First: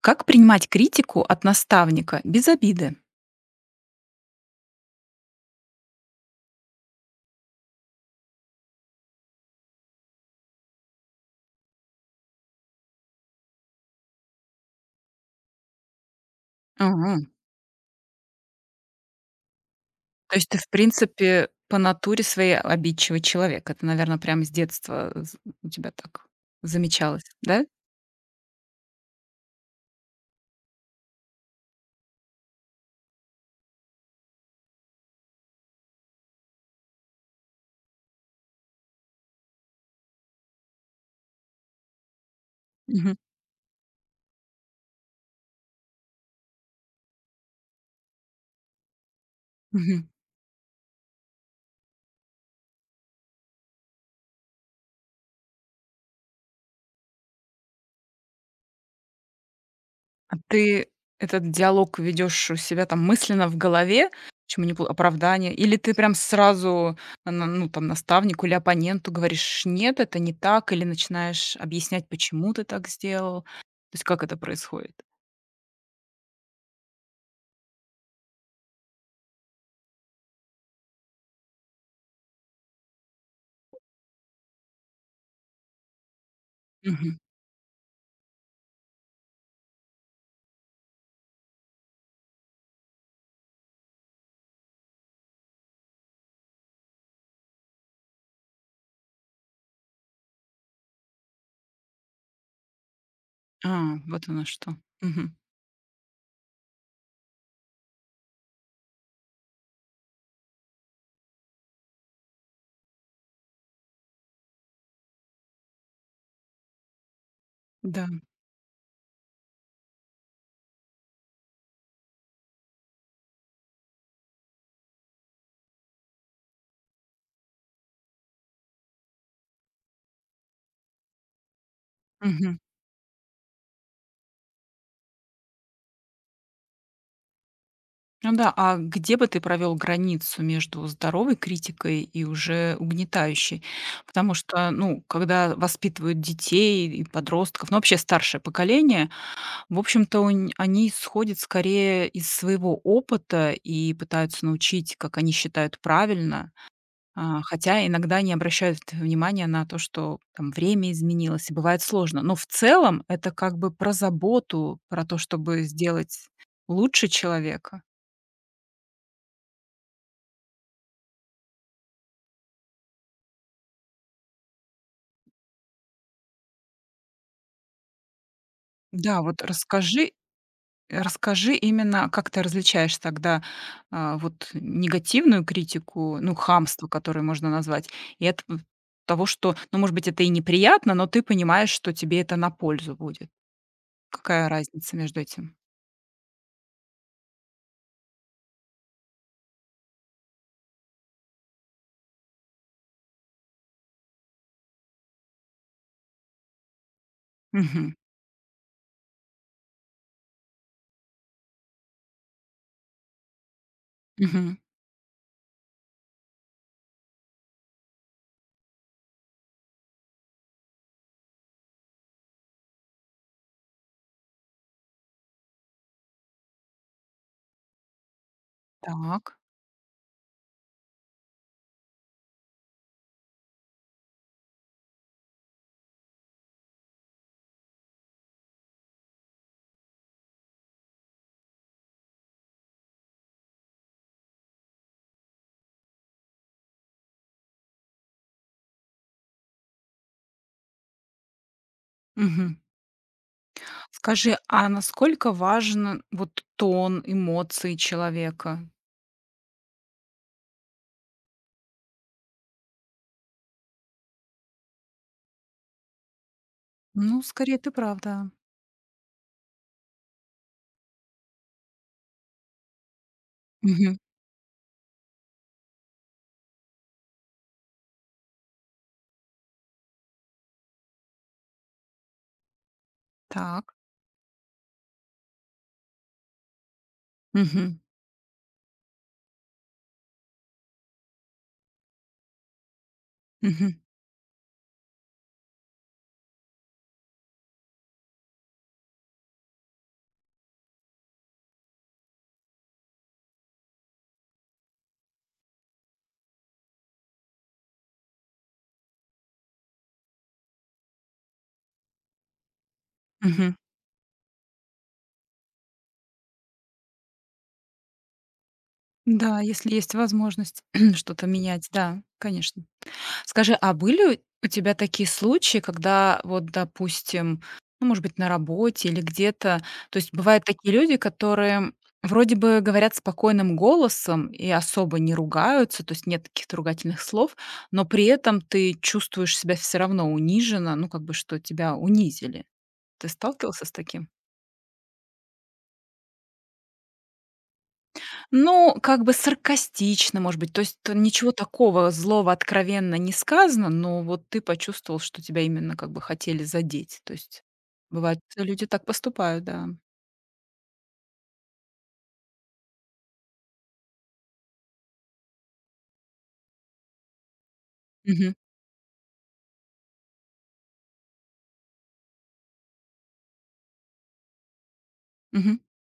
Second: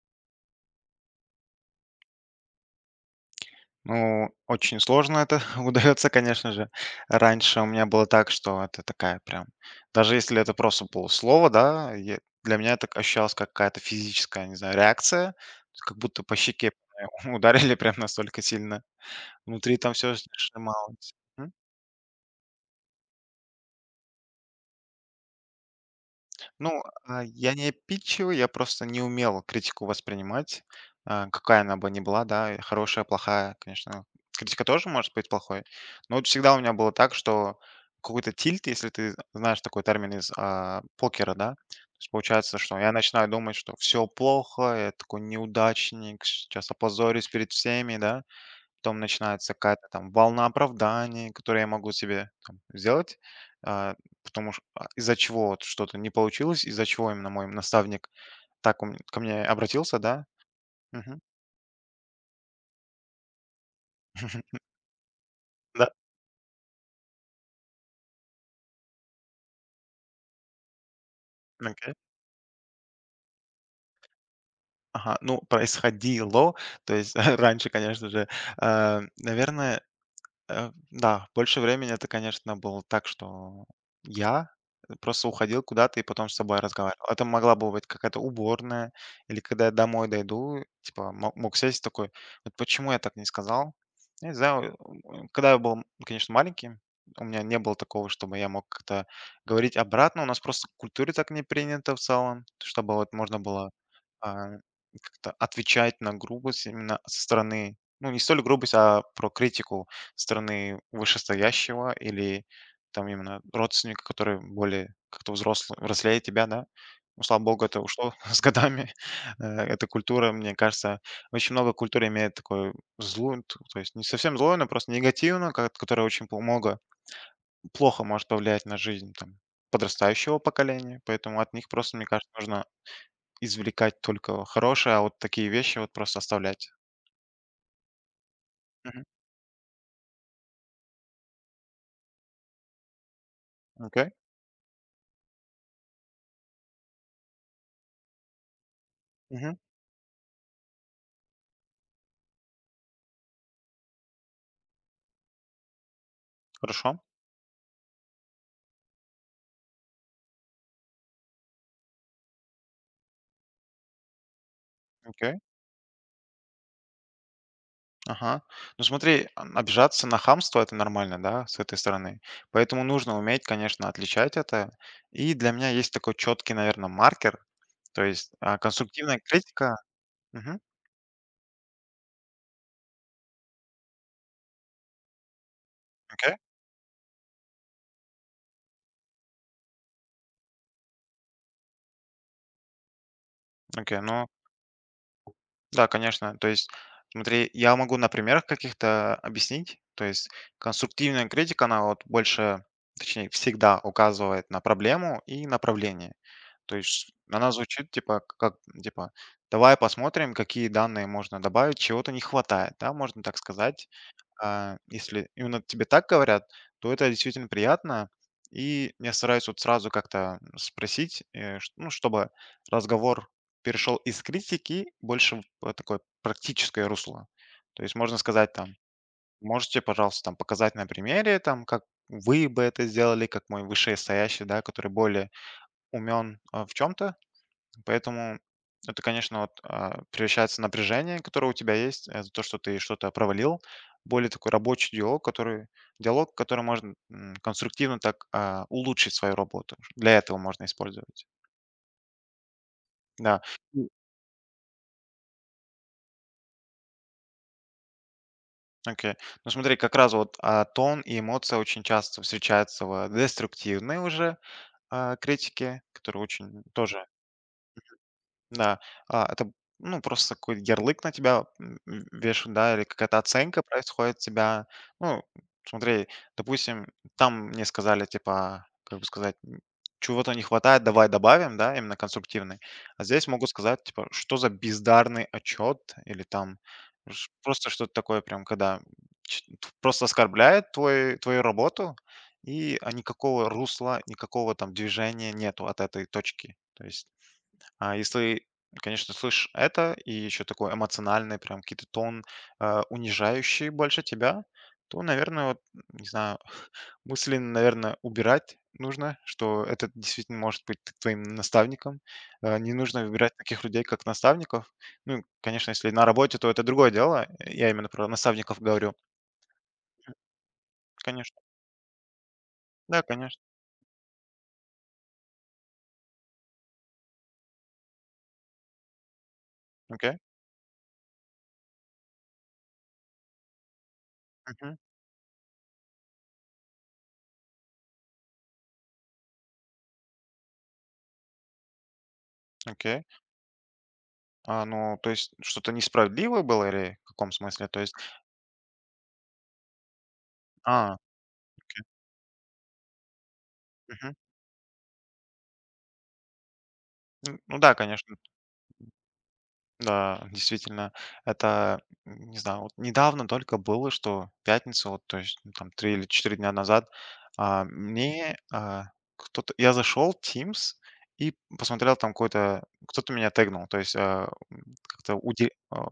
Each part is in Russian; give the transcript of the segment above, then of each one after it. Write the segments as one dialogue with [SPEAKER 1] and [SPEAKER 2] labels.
[SPEAKER 1] Как принимать критику от наставника без обиды?
[SPEAKER 2] Ну, очень сложно это удается, конечно же. Раньше у меня было так, что это такая прям. Даже если это просто полуслово, да, для меня это ощущалось как какая-то физическая, не знаю, реакция. Как будто по щеке
[SPEAKER 1] Мгм.
[SPEAKER 2] ударили прям настолько сильно. Внутри там все
[SPEAKER 1] То есть ты, в
[SPEAKER 2] сжималось.
[SPEAKER 1] принципе, по натуре своей обидчивый человек. Это, наверное, прямо с детства у тебя так
[SPEAKER 2] Ну,
[SPEAKER 1] замечалось,
[SPEAKER 2] я
[SPEAKER 1] да?
[SPEAKER 2] не обидчивый, я просто не умел критику воспринимать, какая она бы ни была, да, и хорошая, плохая, конечно. Критика тоже может быть плохой, но вот всегда у меня было так, что какой-то тильт, если ты знаешь такой термин из покера, да, то есть получается, что я
[SPEAKER 1] Мгм.
[SPEAKER 2] начинаю думать, что все плохо, я такой неудачник, сейчас опозорюсь перед всеми, да. Потом начинается какая-то
[SPEAKER 1] Мгм.
[SPEAKER 2] там волна оправданий, которые я могу себе там сделать, а, потому что из-за чего вот что-то не получилось, из-за чего именно мой наставник так ко мне обратился, да?
[SPEAKER 1] А ты
[SPEAKER 2] Мгм.
[SPEAKER 1] этот диалог ведешь у себя там мысленно в голове, чему не оправдание, или
[SPEAKER 2] Да,
[SPEAKER 1] ты прям сразу ну, там, наставнику или оппоненту говоришь, нет, это не так, или начинаешь
[SPEAKER 2] окей.
[SPEAKER 1] объяснять, почему ты так сделал. То есть как это происходит?
[SPEAKER 2] Ага, ну, происходило, то есть раньше, конечно же, а, наверное, э, да, больше времени это, конечно, было так, что я просто уходил куда-то и потом с собой разговаривал. Это могла бы быть какая-то уборная, или когда я домой дойду, типа, мог сесть такой, вот почему я так не сказал? Я не знаю, когда я был, конечно, маленьким, у меня не было такого, чтобы я мог как-то говорить обратно. У нас просто в культуре так не принято в целом, чтобы вот можно было
[SPEAKER 1] А, вот оно
[SPEAKER 2] а,
[SPEAKER 1] что.
[SPEAKER 2] как-то
[SPEAKER 1] Мгм.
[SPEAKER 2] отвечать на грубость именно со стороны, ну, не столь грубость, а про критику стороны вышестоящего или там именно родственника, который более как-то взрослый, взрослее тебя, да. Ну, слава богу, это
[SPEAKER 1] Да.
[SPEAKER 2] ушло с годами. Эта культура, мне кажется, очень много культур имеет такой злую, то есть не совсем злую, но просто негативно, которая очень много, плохо может повлиять на жизнь там, подрастающего поколения. Поэтому от них просто, мне кажется,
[SPEAKER 1] Мгм.
[SPEAKER 2] нужно извлекать только хорошее, а вот такие вещи вот просто оставлять.
[SPEAKER 1] Ну да, а
[SPEAKER 2] Мгм.
[SPEAKER 1] где бы ты провел границу между здоровой критикой и уже угнетающей?
[SPEAKER 2] Окей.
[SPEAKER 1] Потому что, ну, когда воспитывают детей и подростков, ну, вообще старшее поколение,
[SPEAKER 2] Мгм.
[SPEAKER 1] в общем-то, онь они исходят скорее из своего опыта и пытаются научить, как они считают правильно.
[SPEAKER 2] Хорошо.
[SPEAKER 1] А, хотя иногда не обращают внимания на то, что там время изменилось, и бывает сложно. Но в целом это как бы про заботу, про то,
[SPEAKER 2] Окей.
[SPEAKER 1] чтобы сделать лучше человека.
[SPEAKER 2] Ага. Ну смотри, обижаться на хамство — это нормально, да, с этой стороны. Поэтому нужно уметь, конечно, отличать это. И для меня есть такой четкий, наверное, маркер. То есть, конструктивная
[SPEAKER 1] Да, вот
[SPEAKER 2] критика.
[SPEAKER 1] расскажи
[SPEAKER 2] Мгм.
[SPEAKER 1] расскажи именно, как ты различаешь тогда, вот негативную критику,
[SPEAKER 2] Окей,
[SPEAKER 1] ну, хамство, которое можно назвать, и от в того, что, ну, может быть, это и неприятно, но ты понимаешь, что тебе это на пользу будет.
[SPEAKER 2] окей. Ну
[SPEAKER 1] Какая разница между этим?
[SPEAKER 2] да, конечно. То есть, смотри, я могу на примерах каких-то объяснить. То есть конструктивная критика, она вот больше, точнее, всегда указывает на проблему и направление. То есть она звучит
[SPEAKER 1] Мгм.
[SPEAKER 2] типа к как, типа: "Давай посмотрим, какие данные можно добавить, чего-то не хватает". Да, можно так сказать.
[SPEAKER 1] Мгм.
[SPEAKER 2] А если именно тебе так говорят, то это действительно приятно. И я стараюсь вот сразу как-то спросить, э, ш ну, чтобы разговор перешел из критики больше в такое практическое русло. То есть можно сказать там:
[SPEAKER 1] Так.
[SPEAKER 2] "Можете, пожалуйста, там показать на примере, там, как вы бы это сделали, как мой вышестоящий, да, который более умен в чем то". Поэтому это, конечно, вот, превращается в напряжение, которое у тебя есть, за то, что ты что-то провалил, более такой рабочий диалог, который, можно конструктивно так улучшить свою работу. Для этого можно использовать.
[SPEAKER 1] Мгм.
[SPEAKER 2] Да. М.
[SPEAKER 1] Скажи, а насколько важен вот тон, эмоции человека?
[SPEAKER 2] Окей. Ну смотри, как раз вот тон и эмоция очень часто встречаются в деструктивной уже критике, которая очень тоже.
[SPEAKER 1] Ну, скорее, ты правда.
[SPEAKER 2] Да, это, ну, просто какой-то ярлык на тебя, вешают, да, или какая-то оценка
[SPEAKER 1] Мгм.
[SPEAKER 2] происходит тебя. Ну, смотри, допустим, там мне сказали, типа, как бы сказать, чего-то не хватает, давай добавим, да, именно конструктивный. А здесь могут
[SPEAKER 1] Так.
[SPEAKER 2] сказать, типа, что за бездарный отчет или там просто
[SPEAKER 1] Мгм.
[SPEAKER 2] что-то такое, прям, когда просто оскорбляет твою работу, и никакого
[SPEAKER 1] Мгм.
[SPEAKER 2] русла, никакого там движения нету от этой точки. То есть а если, конечно, слышишь это и еще такой эмоциональный, прям какие-то тон, унижающий больше тебя, то, наверное, вот, не знаю, мысленно, наверное, убирать нужно, что этот действительно может быть твоим наставником. Не нужно выбирать
[SPEAKER 1] Мгм.
[SPEAKER 2] таких людей, как наставников. Ну, конечно, если на работе, то это другое дело. Я именно про наставников говорю.
[SPEAKER 1] Да, если есть возможность что-то
[SPEAKER 2] Конечно.
[SPEAKER 1] менять, да, конечно.
[SPEAKER 2] Да, конечно.
[SPEAKER 1] Скажи, а были у тебя такие случаи, когда вот, допустим, ну, может быть, на работе или где-то, то есть
[SPEAKER 2] Окей.
[SPEAKER 1] бывают такие люди, которые вроде бы говорят спокойным голосом и
[SPEAKER 2] Мгм.
[SPEAKER 1] особо не ругаются, то есть нет каких-то ругательных слов, но при этом ты чувствуешь себя все равно униженно, ну, как бы, что тебя унизили.
[SPEAKER 2] Окей.
[SPEAKER 1] Ты сталкивался с таким?
[SPEAKER 2] Ну, то есть что-то несправедливое было или в каком смысле? То есть.
[SPEAKER 1] Ну, как бы саркастично, может быть. То есть т
[SPEAKER 2] А,
[SPEAKER 1] ничего такого злого откровенно не сказано, но
[SPEAKER 2] мгм.
[SPEAKER 1] вот ты почувствовал, что тебя именно как бы хотели задеть. То
[SPEAKER 2] Н
[SPEAKER 1] есть
[SPEAKER 2] ну да, конечно,
[SPEAKER 1] бывает, что люди так поступают, да.
[SPEAKER 2] да, действительно. Это, н не знаю, вот недавно только было, что в пятницу, вот, то есть, ну, там 3 или 4 дня назад, а,
[SPEAKER 1] Мгм.
[SPEAKER 2] мне, а, кто-то я зашел в Teams и посмотрел там какой-то кто-то меня тегнул, то есть, как-то
[SPEAKER 1] Мгм.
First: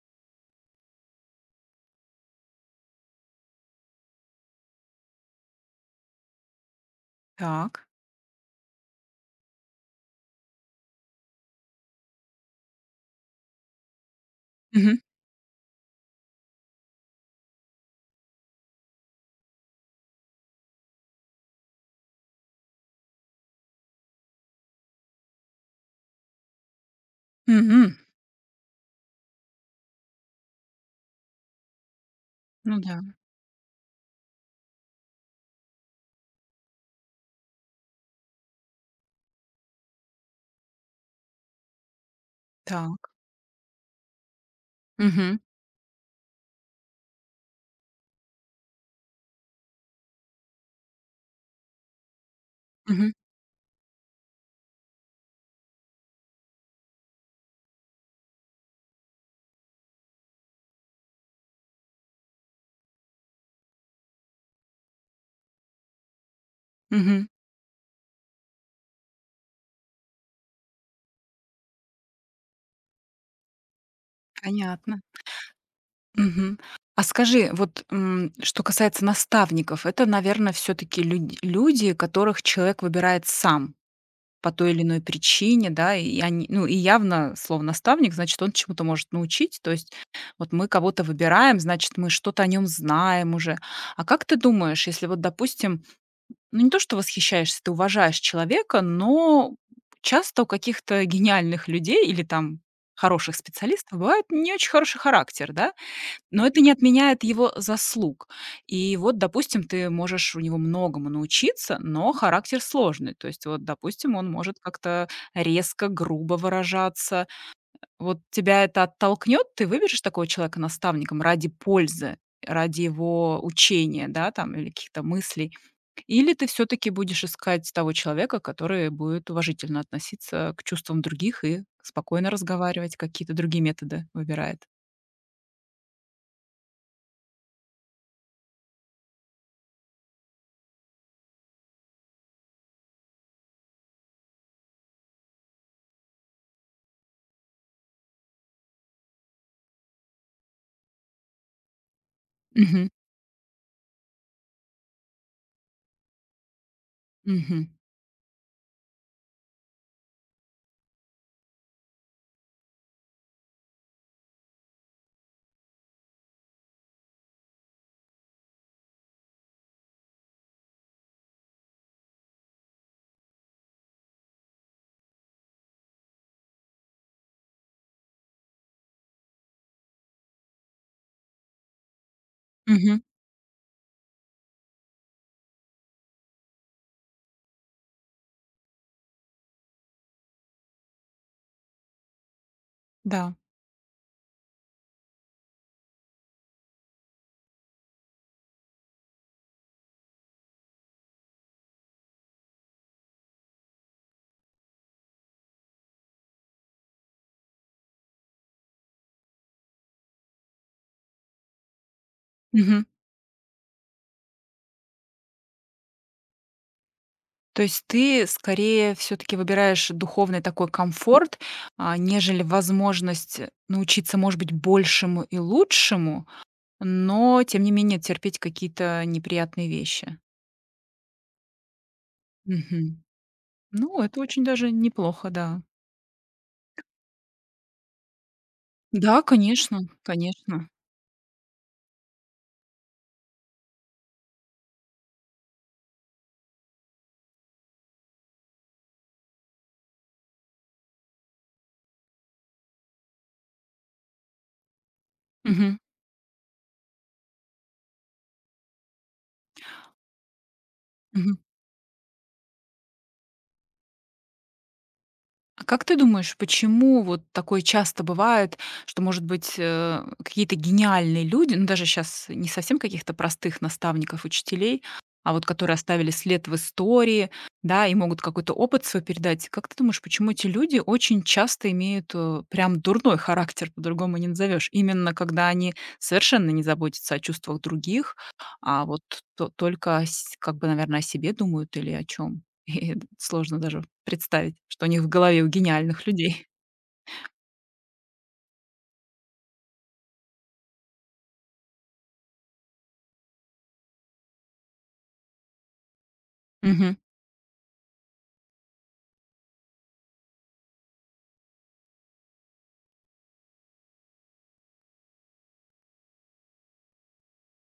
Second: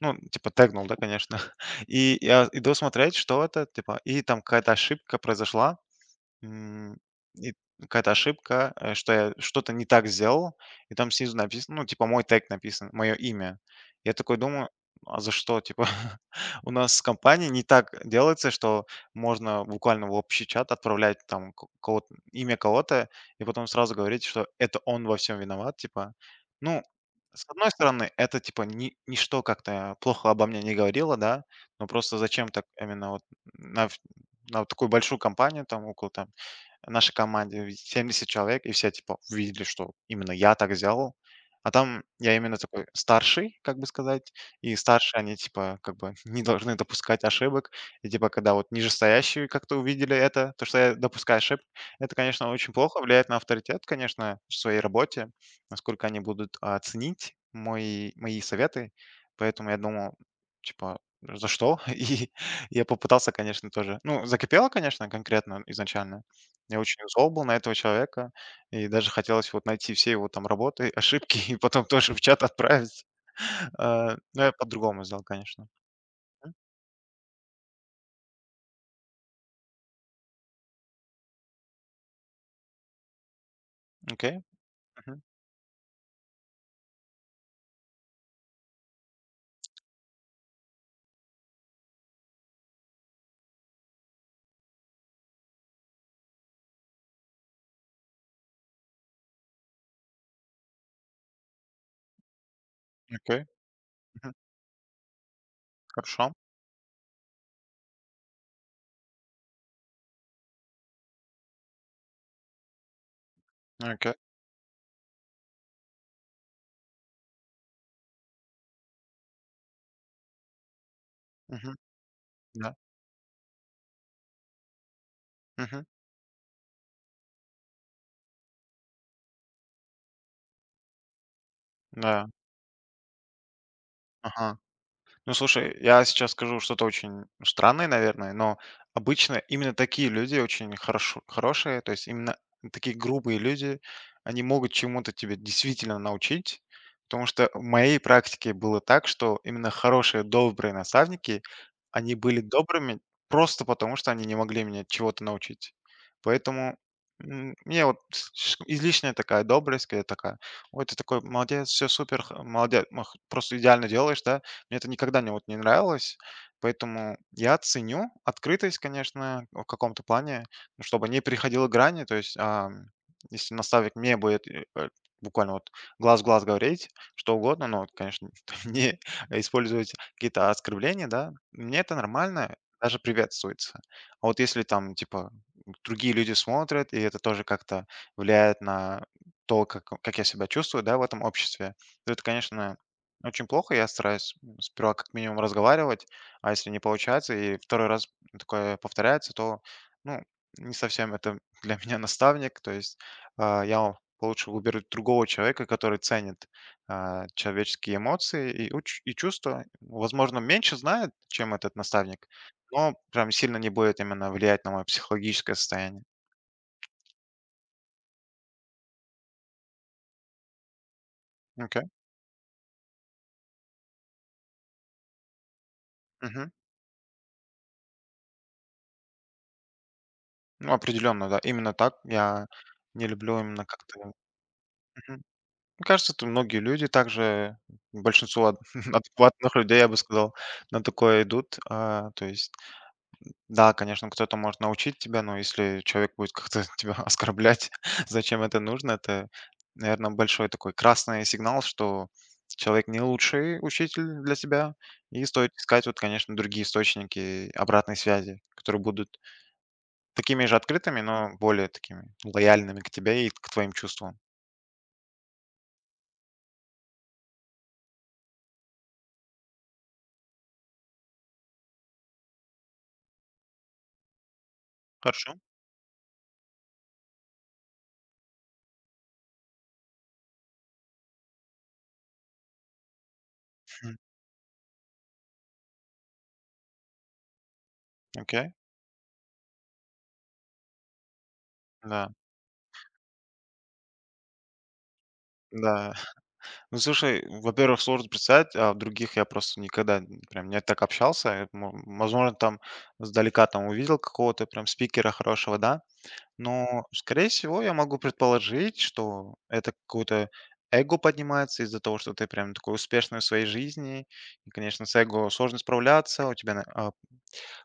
[SPEAKER 2] ну, типа тегнул, да, конечно. И я иду смотреть, что это, типа, и там какая-то ошибка произошла. М, и
[SPEAKER 1] Так.
[SPEAKER 2] какая-то ошибка, что я что-то не так сделал, и там снизу написано, ну, типа, мой тег написан, мое имя. Я такой думаю,
[SPEAKER 1] Мгм.
[SPEAKER 2] а за что? Типа, у нас в компании не так делается, что можно буквально в общий чат отправлять там кого-то, имя кого-то, и потом сразу говорить, что это он во всем виноват, типа. Ну, с одной
[SPEAKER 1] Мгм.
[SPEAKER 2] стороны, это, типа, ни, ничто как-то плохо обо мне не говорило, да, но просто зачем так
[SPEAKER 1] Ну да.
[SPEAKER 2] именно вот на, в- на вот такую большую компанию, там около там нашей команде ведь 70 человек, и все, типа, увидели, что именно я так сделал. А там я именно такой
[SPEAKER 1] Так.
[SPEAKER 2] старший, как бы сказать, и старшие, они,
[SPEAKER 1] Мгм.
[SPEAKER 2] типа, как бы не должны допускать ошибок. И, типа, когда вот нижестоящие как-то увидели это, то, что я допускаю ошибки, это, конечно, очень плохо
[SPEAKER 1] Мгм.
[SPEAKER 2] влияет на авторитет, конечно, в своей работе, насколько они будут ценить мои советы. Поэтому я думал, типа, за что? И я попытался, конечно, тоже. Ну, закипело, конечно, конкретно изначально, я очень
[SPEAKER 1] Мгм.
[SPEAKER 2] зол был на этого человека, и даже хотелось вот найти все его там работы, ошибки и потом тоже в чат отправить. Но я
[SPEAKER 1] Понятно.
[SPEAKER 2] по-другому сделал, конечно. М,
[SPEAKER 1] Мгм. А скажи, вот, что касается наставников, это, наверное, все таки люди, которых человек выбирает сам,
[SPEAKER 2] окей,
[SPEAKER 1] по той или иной
[SPEAKER 2] мгм,
[SPEAKER 1] причине, да, и они, ну, и явно слово наставник, значит, он чему-то может научить. То есть вот мы кого-то выбираем, значит, мы что-то о нем знаем уже. А как ты думаешь, если вот, допустим, ну, не то, что восхищаешься, ты уважаешь человека, но часто у каких-то гениальных людей или там хороших
[SPEAKER 2] окей,
[SPEAKER 1] специалистов бывает
[SPEAKER 2] мгм,
[SPEAKER 1] не очень хороший характер, да?
[SPEAKER 2] хорошо,
[SPEAKER 1] Но это не отменяет его заслуг. И вот, допустим, ты можешь у него многому научиться, но характер сложный. То есть вот,
[SPEAKER 2] окей,
[SPEAKER 1] допустим, он может как-то резко, грубо выражаться. Вот тебя это оттолкнет, ты выберешь такого человека наставником ради
[SPEAKER 2] мгм,
[SPEAKER 1] пользы,
[SPEAKER 2] да,
[SPEAKER 1] ради его учения, да, там, или каких-то мыслей?
[SPEAKER 2] мгм,
[SPEAKER 1] Или ты все-таки будешь искать того человека, который будет уважительно относиться к чувствам других и
[SPEAKER 2] да,
[SPEAKER 1] спокойно разговаривать, какие-то другие методы
[SPEAKER 2] ага.
[SPEAKER 1] выбирает?
[SPEAKER 2] Ну, слушай, я сейчас скажу что-то очень странное, наверное, но обычно именно такие люди очень хорошо, хорошие, то есть именно такие грубые люди, они могут чему-то тебе действительно научить, потому что в моей практике было так, что именно хорошие, добрые наставники, они были
[SPEAKER 1] Мгм.
[SPEAKER 2] добрыми просто потому, что они не могли меня чего-то научить. Поэтому
[SPEAKER 1] Мгм.
[SPEAKER 2] мне вот излишняя такая добрость, когда такая, ой, ты такой молодец, все супер, молодец, просто идеально делаешь, да, мне это никогда не, вот, не нравилось, поэтому я ценю открытость, конечно, в каком-то плане, ну, чтобы не переходило грани. То есть, если наставник мне будет буквально вот глаз в глаз говорить что угодно, но, вот, конечно, не использовать какие-то оскорбления, да, мне это нормально, даже
[SPEAKER 1] Мгм.
[SPEAKER 2] приветствуется. А вот если там, типа, другие люди смотрят, и это тоже как-то влияет на то, как я себя чувствую, да, в этом обществе, то это, конечно,
[SPEAKER 1] Да.
[SPEAKER 2] очень плохо, я стараюсь сперва как минимум разговаривать, а если не получается и второй раз такое повторяется, то, ну, не совсем это для меня наставник. То есть я лучше выберу другого человека, который ценит человеческие эмоции и, и чувства. Возможно, меньше знает, чем этот наставник,
[SPEAKER 1] Мгм.
[SPEAKER 2] но прям сильно не будет именно влиять на мое психологическое состояние.
[SPEAKER 1] То есть ты скорее все таки выбираешь духовный такой комфорт,
[SPEAKER 2] Окей.
[SPEAKER 1] нежели возможность научиться, может быть, большему и лучшему,
[SPEAKER 2] Мгм.
[SPEAKER 1] но тем не менее терпеть какие-то неприятные вещи.
[SPEAKER 2] Ну, определенно, да. Именно так я
[SPEAKER 1] Мгм.
[SPEAKER 2] не люблю именно
[SPEAKER 1] Ну,
[SPEAKER 2] как-то.
[SPEAKER 1] это очень даже
[SPEAKER 2] Мгм.
[SPEAKER 1] неплохо, да.
[SPEAKER 2] Мне кажется, это многие люди также, большинство
[SPEAKER 1] Да,
[SPEAKER 2] адекватных людей,
[SPEAKER 1] конечно,
[SPEAKER 2] я бы сказал,
[SPEAKER 1] конечно.
[SPEAKER 2] на такое идут. То есть, да, конечно, кто-то может научить тебя, но если человек будет как-то тебя оскорблять, зачем это нужно, это, наверное, большой такой красный сигнал, что человек не лучший учитель для тебя, и стоит
[SPEAKER 1] Мгм.
[SPEAKER 2] искать, вот, конечно, другие источники обратной связи, которые будут такими же открытыми, но
[SPEAKER 1] Мгм.
[SPEAKER 2] более такими лояльными к тебе и к твоим чувствам.
[SPEAKER 1] А как ты думаешь, почему вот такое часто бывает, что, может быть, какие-то гениальные люди, ну, даже сейчас не совсем каких-то простых наставников, учителей, а
[SPEAKER 2] Хорошо.
[SPEAKER 1] вот которые оставили след в истории, да, и могут какой-то опыт свой передать. Как ты думаешь, почему эти люди очень часто имеют прям дурной характер,
[SPEAKER 2] Мгм.
[SPEAKER 1] по-другому не назовешь, именно когда они совершенно не заботятся о чувствах других,
[SPEAKER 2] Окей.
[SPEAKER 1] а вот только как бы, наверное, о себе думают или о
[SPEAKER 2] Да.
[SPEAKER 1] чем? И сложно даже представить, что у них в голове у
[SPEAKER 2] Да.
[SPEAKER 1] гениальных людей.
[SPEAKER 2] Ну, слушай, во-первых, сложно представить, а в других я просто никогда прям не так общался. Возможно, там сдалека там увидел какого-то прям спикера хорошего, да. Но,
[SPEAKER 1] Мгм,
[SPEAKER 2] скорее всего, я могу предположить, что это какое-то эго поднимается из-за того, что ты прям такой успешный в своей жизни. И, конечно, с эго сложно справляться, у тебя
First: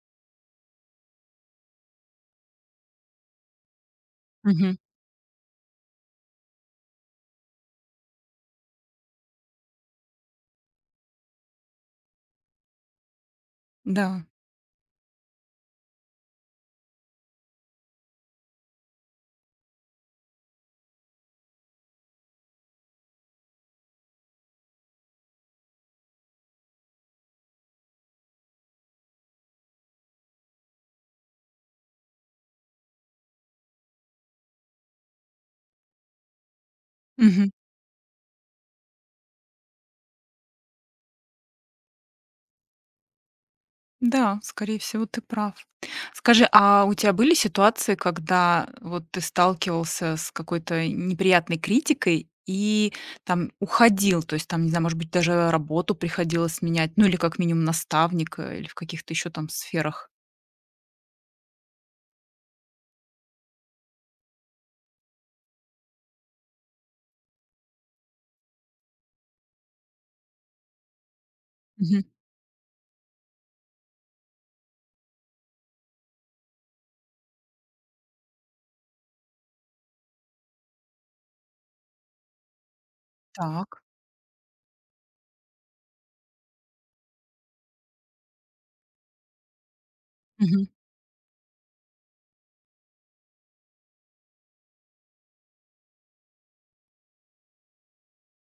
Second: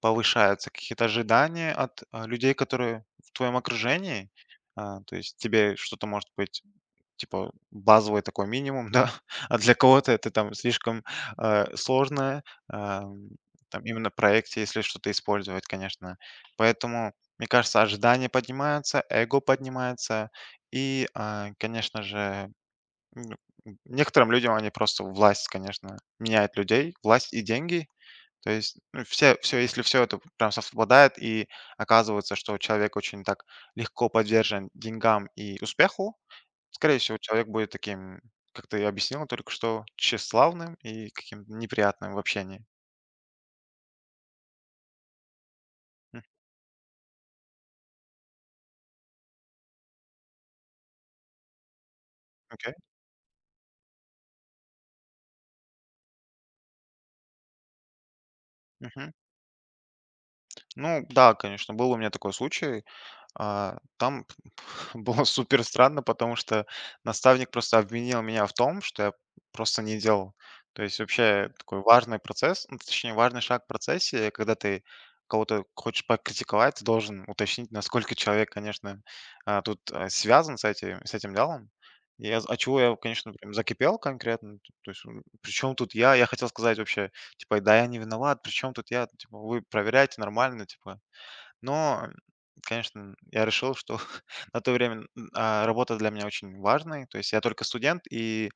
[SPEAKER 2] повышаются какие-то ожидания от людей, которые в твоем окружении.
[SPEAKER 1] мгм.
[SPEAKER 2] То есть тебе что-то может быть типа базовый такой минимум, да, а для кого-то это там слишком сложно, ам, там именно в
[SPEAKER 1] Да,
[SPEAKER 2] проекте, если что-то использовать, конечно. Поэтому, мне кажется, ожидания поднимаются, эго поднимается, и конечно же, ну, некоторым людям они просто власть, конечно, меняет людей, власть и деньги. То есть ну, все, если все это прям совпадает и оказывается, что человек очень так легко подвержен деньгам и успеху, скорее всего, человек
[SPEAKER 1] мгм.
[SPEAKER 2] будет таким, как ты и объяснила только что, тщеславным и каким-то неприятным в общении.
[SPEAKER 1] Да, скорее всего, ты прав.
[SPEAKER 2] М,
[SPEAKER 1] Скажи, а у тебя были ситуации, когда вот ты сталкивался с какой-то неприятной критикой
[SPEAKER 2] окей,
[SPEAKER 1] и там уходил? То есть там, не знаю, может быть, даже работу приходилось менять, ну или как минимум наставника, или в
[SPEAKER 2] мгм.
[SPEAKER 1] каких-то еще там сферах?
[SPEAKER 2] Ну да, конечно, был у меня такой случай. Там было супер странно, потому что наставник просто обвинил меня в том, что я просто не делал. То есть вообще такой
[SPEAKER 1] Мгм.
[SPEAKER 2] важный процесс, ну, точнее важный шаг в процессе, когда ты кого-то хочешь покритиковать, ты должен уточнить, насколько человек, конечно, связан с этим делом. И я, от чего я, конечно, прям
[SPEAKER 1] Так.
[SPEAKER 2] закипел конкретно. То есть, причем тут я? Я хотел сказать вообще, типа, да, я не виноват, причем тут я? Типа, вы проверяете нормально,
[SPEAKER 1] Мгм,
[SPEAKER 2] типа. Но, конечно, я решил, что на то время, работа для меня очень важная. То есть я только студент, и,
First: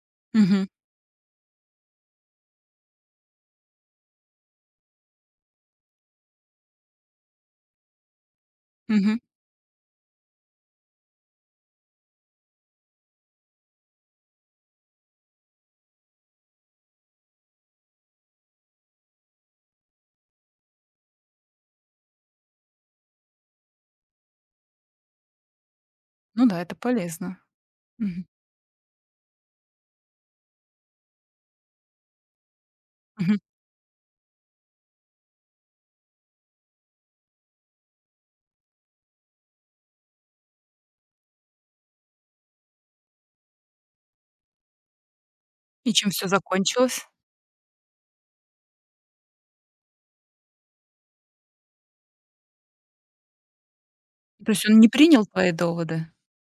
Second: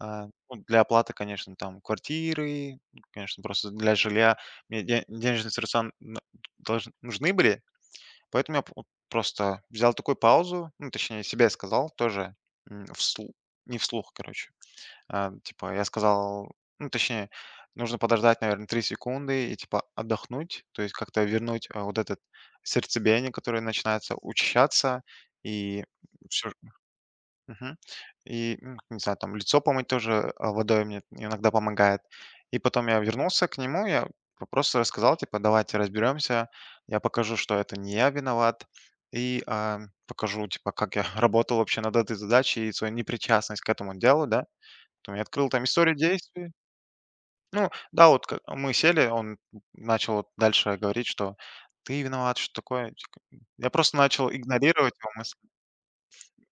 [SPEAKER 2] а, ну,
[SPEAKER 1] мгм,
[SPEAKER 2] для оплаты, конечно, там квартиры, ну, конечно, просто для жилья мне де денежные средства н должн нужны были. Поэтому я п вот
[SPEAKER 1] мгм.
[SPEAKER 2] просто взял такую паузу, ну, точнее, себе сказал тоже, м, всл не вслух, короче. Типа, я сказал, ну, точнее, нужно подождать, наверное, 3 секунды и, типа, отдохнуть, то есть как-то вернуть вот этот сердцебиение, которое начинается учащаться, и
[SPEAKER 1] Ну
[SPEAKER 2] всё.
[SPEAKER 1] да, это полезно.
[SPEAKER 2] Мгм.
[SPEAKER 1] Мгм,
[SPEAKER 2] И, не знаю, там лицо помыть тоже водой мне иногда помогает. И потом я
[SPEAKER 1] мгм.
[SPEAKER 2] вернулся к нему, я просто рассказал, типа, давайте разберемся, я покажу, что это не я виноват, и покажу, типа, как я работал вообще над этой задачей и свою непричастность к этому делу, да. Там я открыл там
[SPEAKER 1] И
[SPEAKER 2] историю
[SPEAKER 1] чем все
[SPEAKER 2] действий.
[SPEAKER 1] закончилось?
[SPEAKER 2] Ну да, вот ка мы сели, он начал вот дальше говорить, что "ты виноват", что-то такое. Типа, я просто начал
[SPEAKER 1] То есть он не
[SPEAKER 2] игнорировать его
[SPEAKER 1] принял
[SPEAKER 2] мысли.
[SPEAKER 1] твои доводы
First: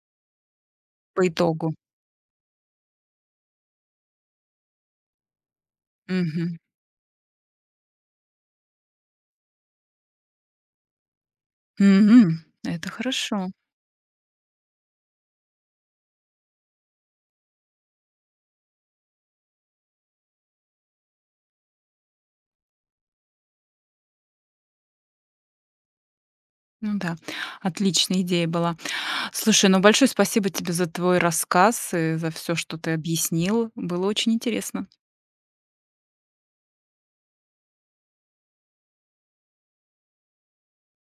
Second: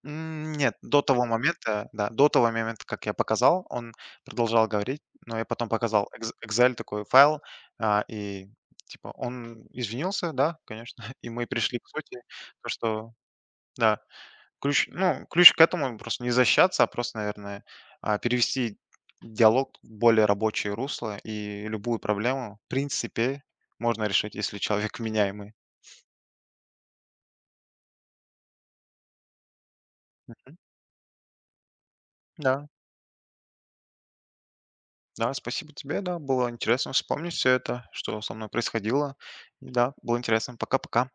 [SPEAKER 2] М, нет, до
[SPEAKER 1] по
[SPEAKER 2] того
[SPEAKER 1] итогу?
[SPEAKER 2] момента, да, до того момента, как я показал, он продолжал говорить, но я потом показал экс
[SPEAKER 1] Мгм.
[SPEAKER 2] Excel такой файл, и типа он извинился, да, конечно, и мы пришли к сути,
[SPEAKER 1] М.
[SPEAKER 2] то
[SPEAKER 1] Это
[SPEAKER 2] что
[SPEAKER 1] хорошо.
[SPEAKER 2] да. Ключ ну, ключ к этому просто не защищаться, а просто, наверное, перевести диалог в более рабочее русло, и любую проблему, в принципе, можно решить, если человек меняемый.
[SPEAKER 1] Ну да, отличная идея была. Слушай, ну большое спасибо
[SPEAKER 2] Мгм.
[SPEAKER 1] тебе за твой рассказ и за все,
[SPEAKER 2] Да,
[SPEAKER 1] что ты объяснил. Было очень интересно.
[SPEAKER 2] да, спасибо тебе, да, было интересно вспомнить все это, что со мной происходило. И да, было интересно. Пока-пока.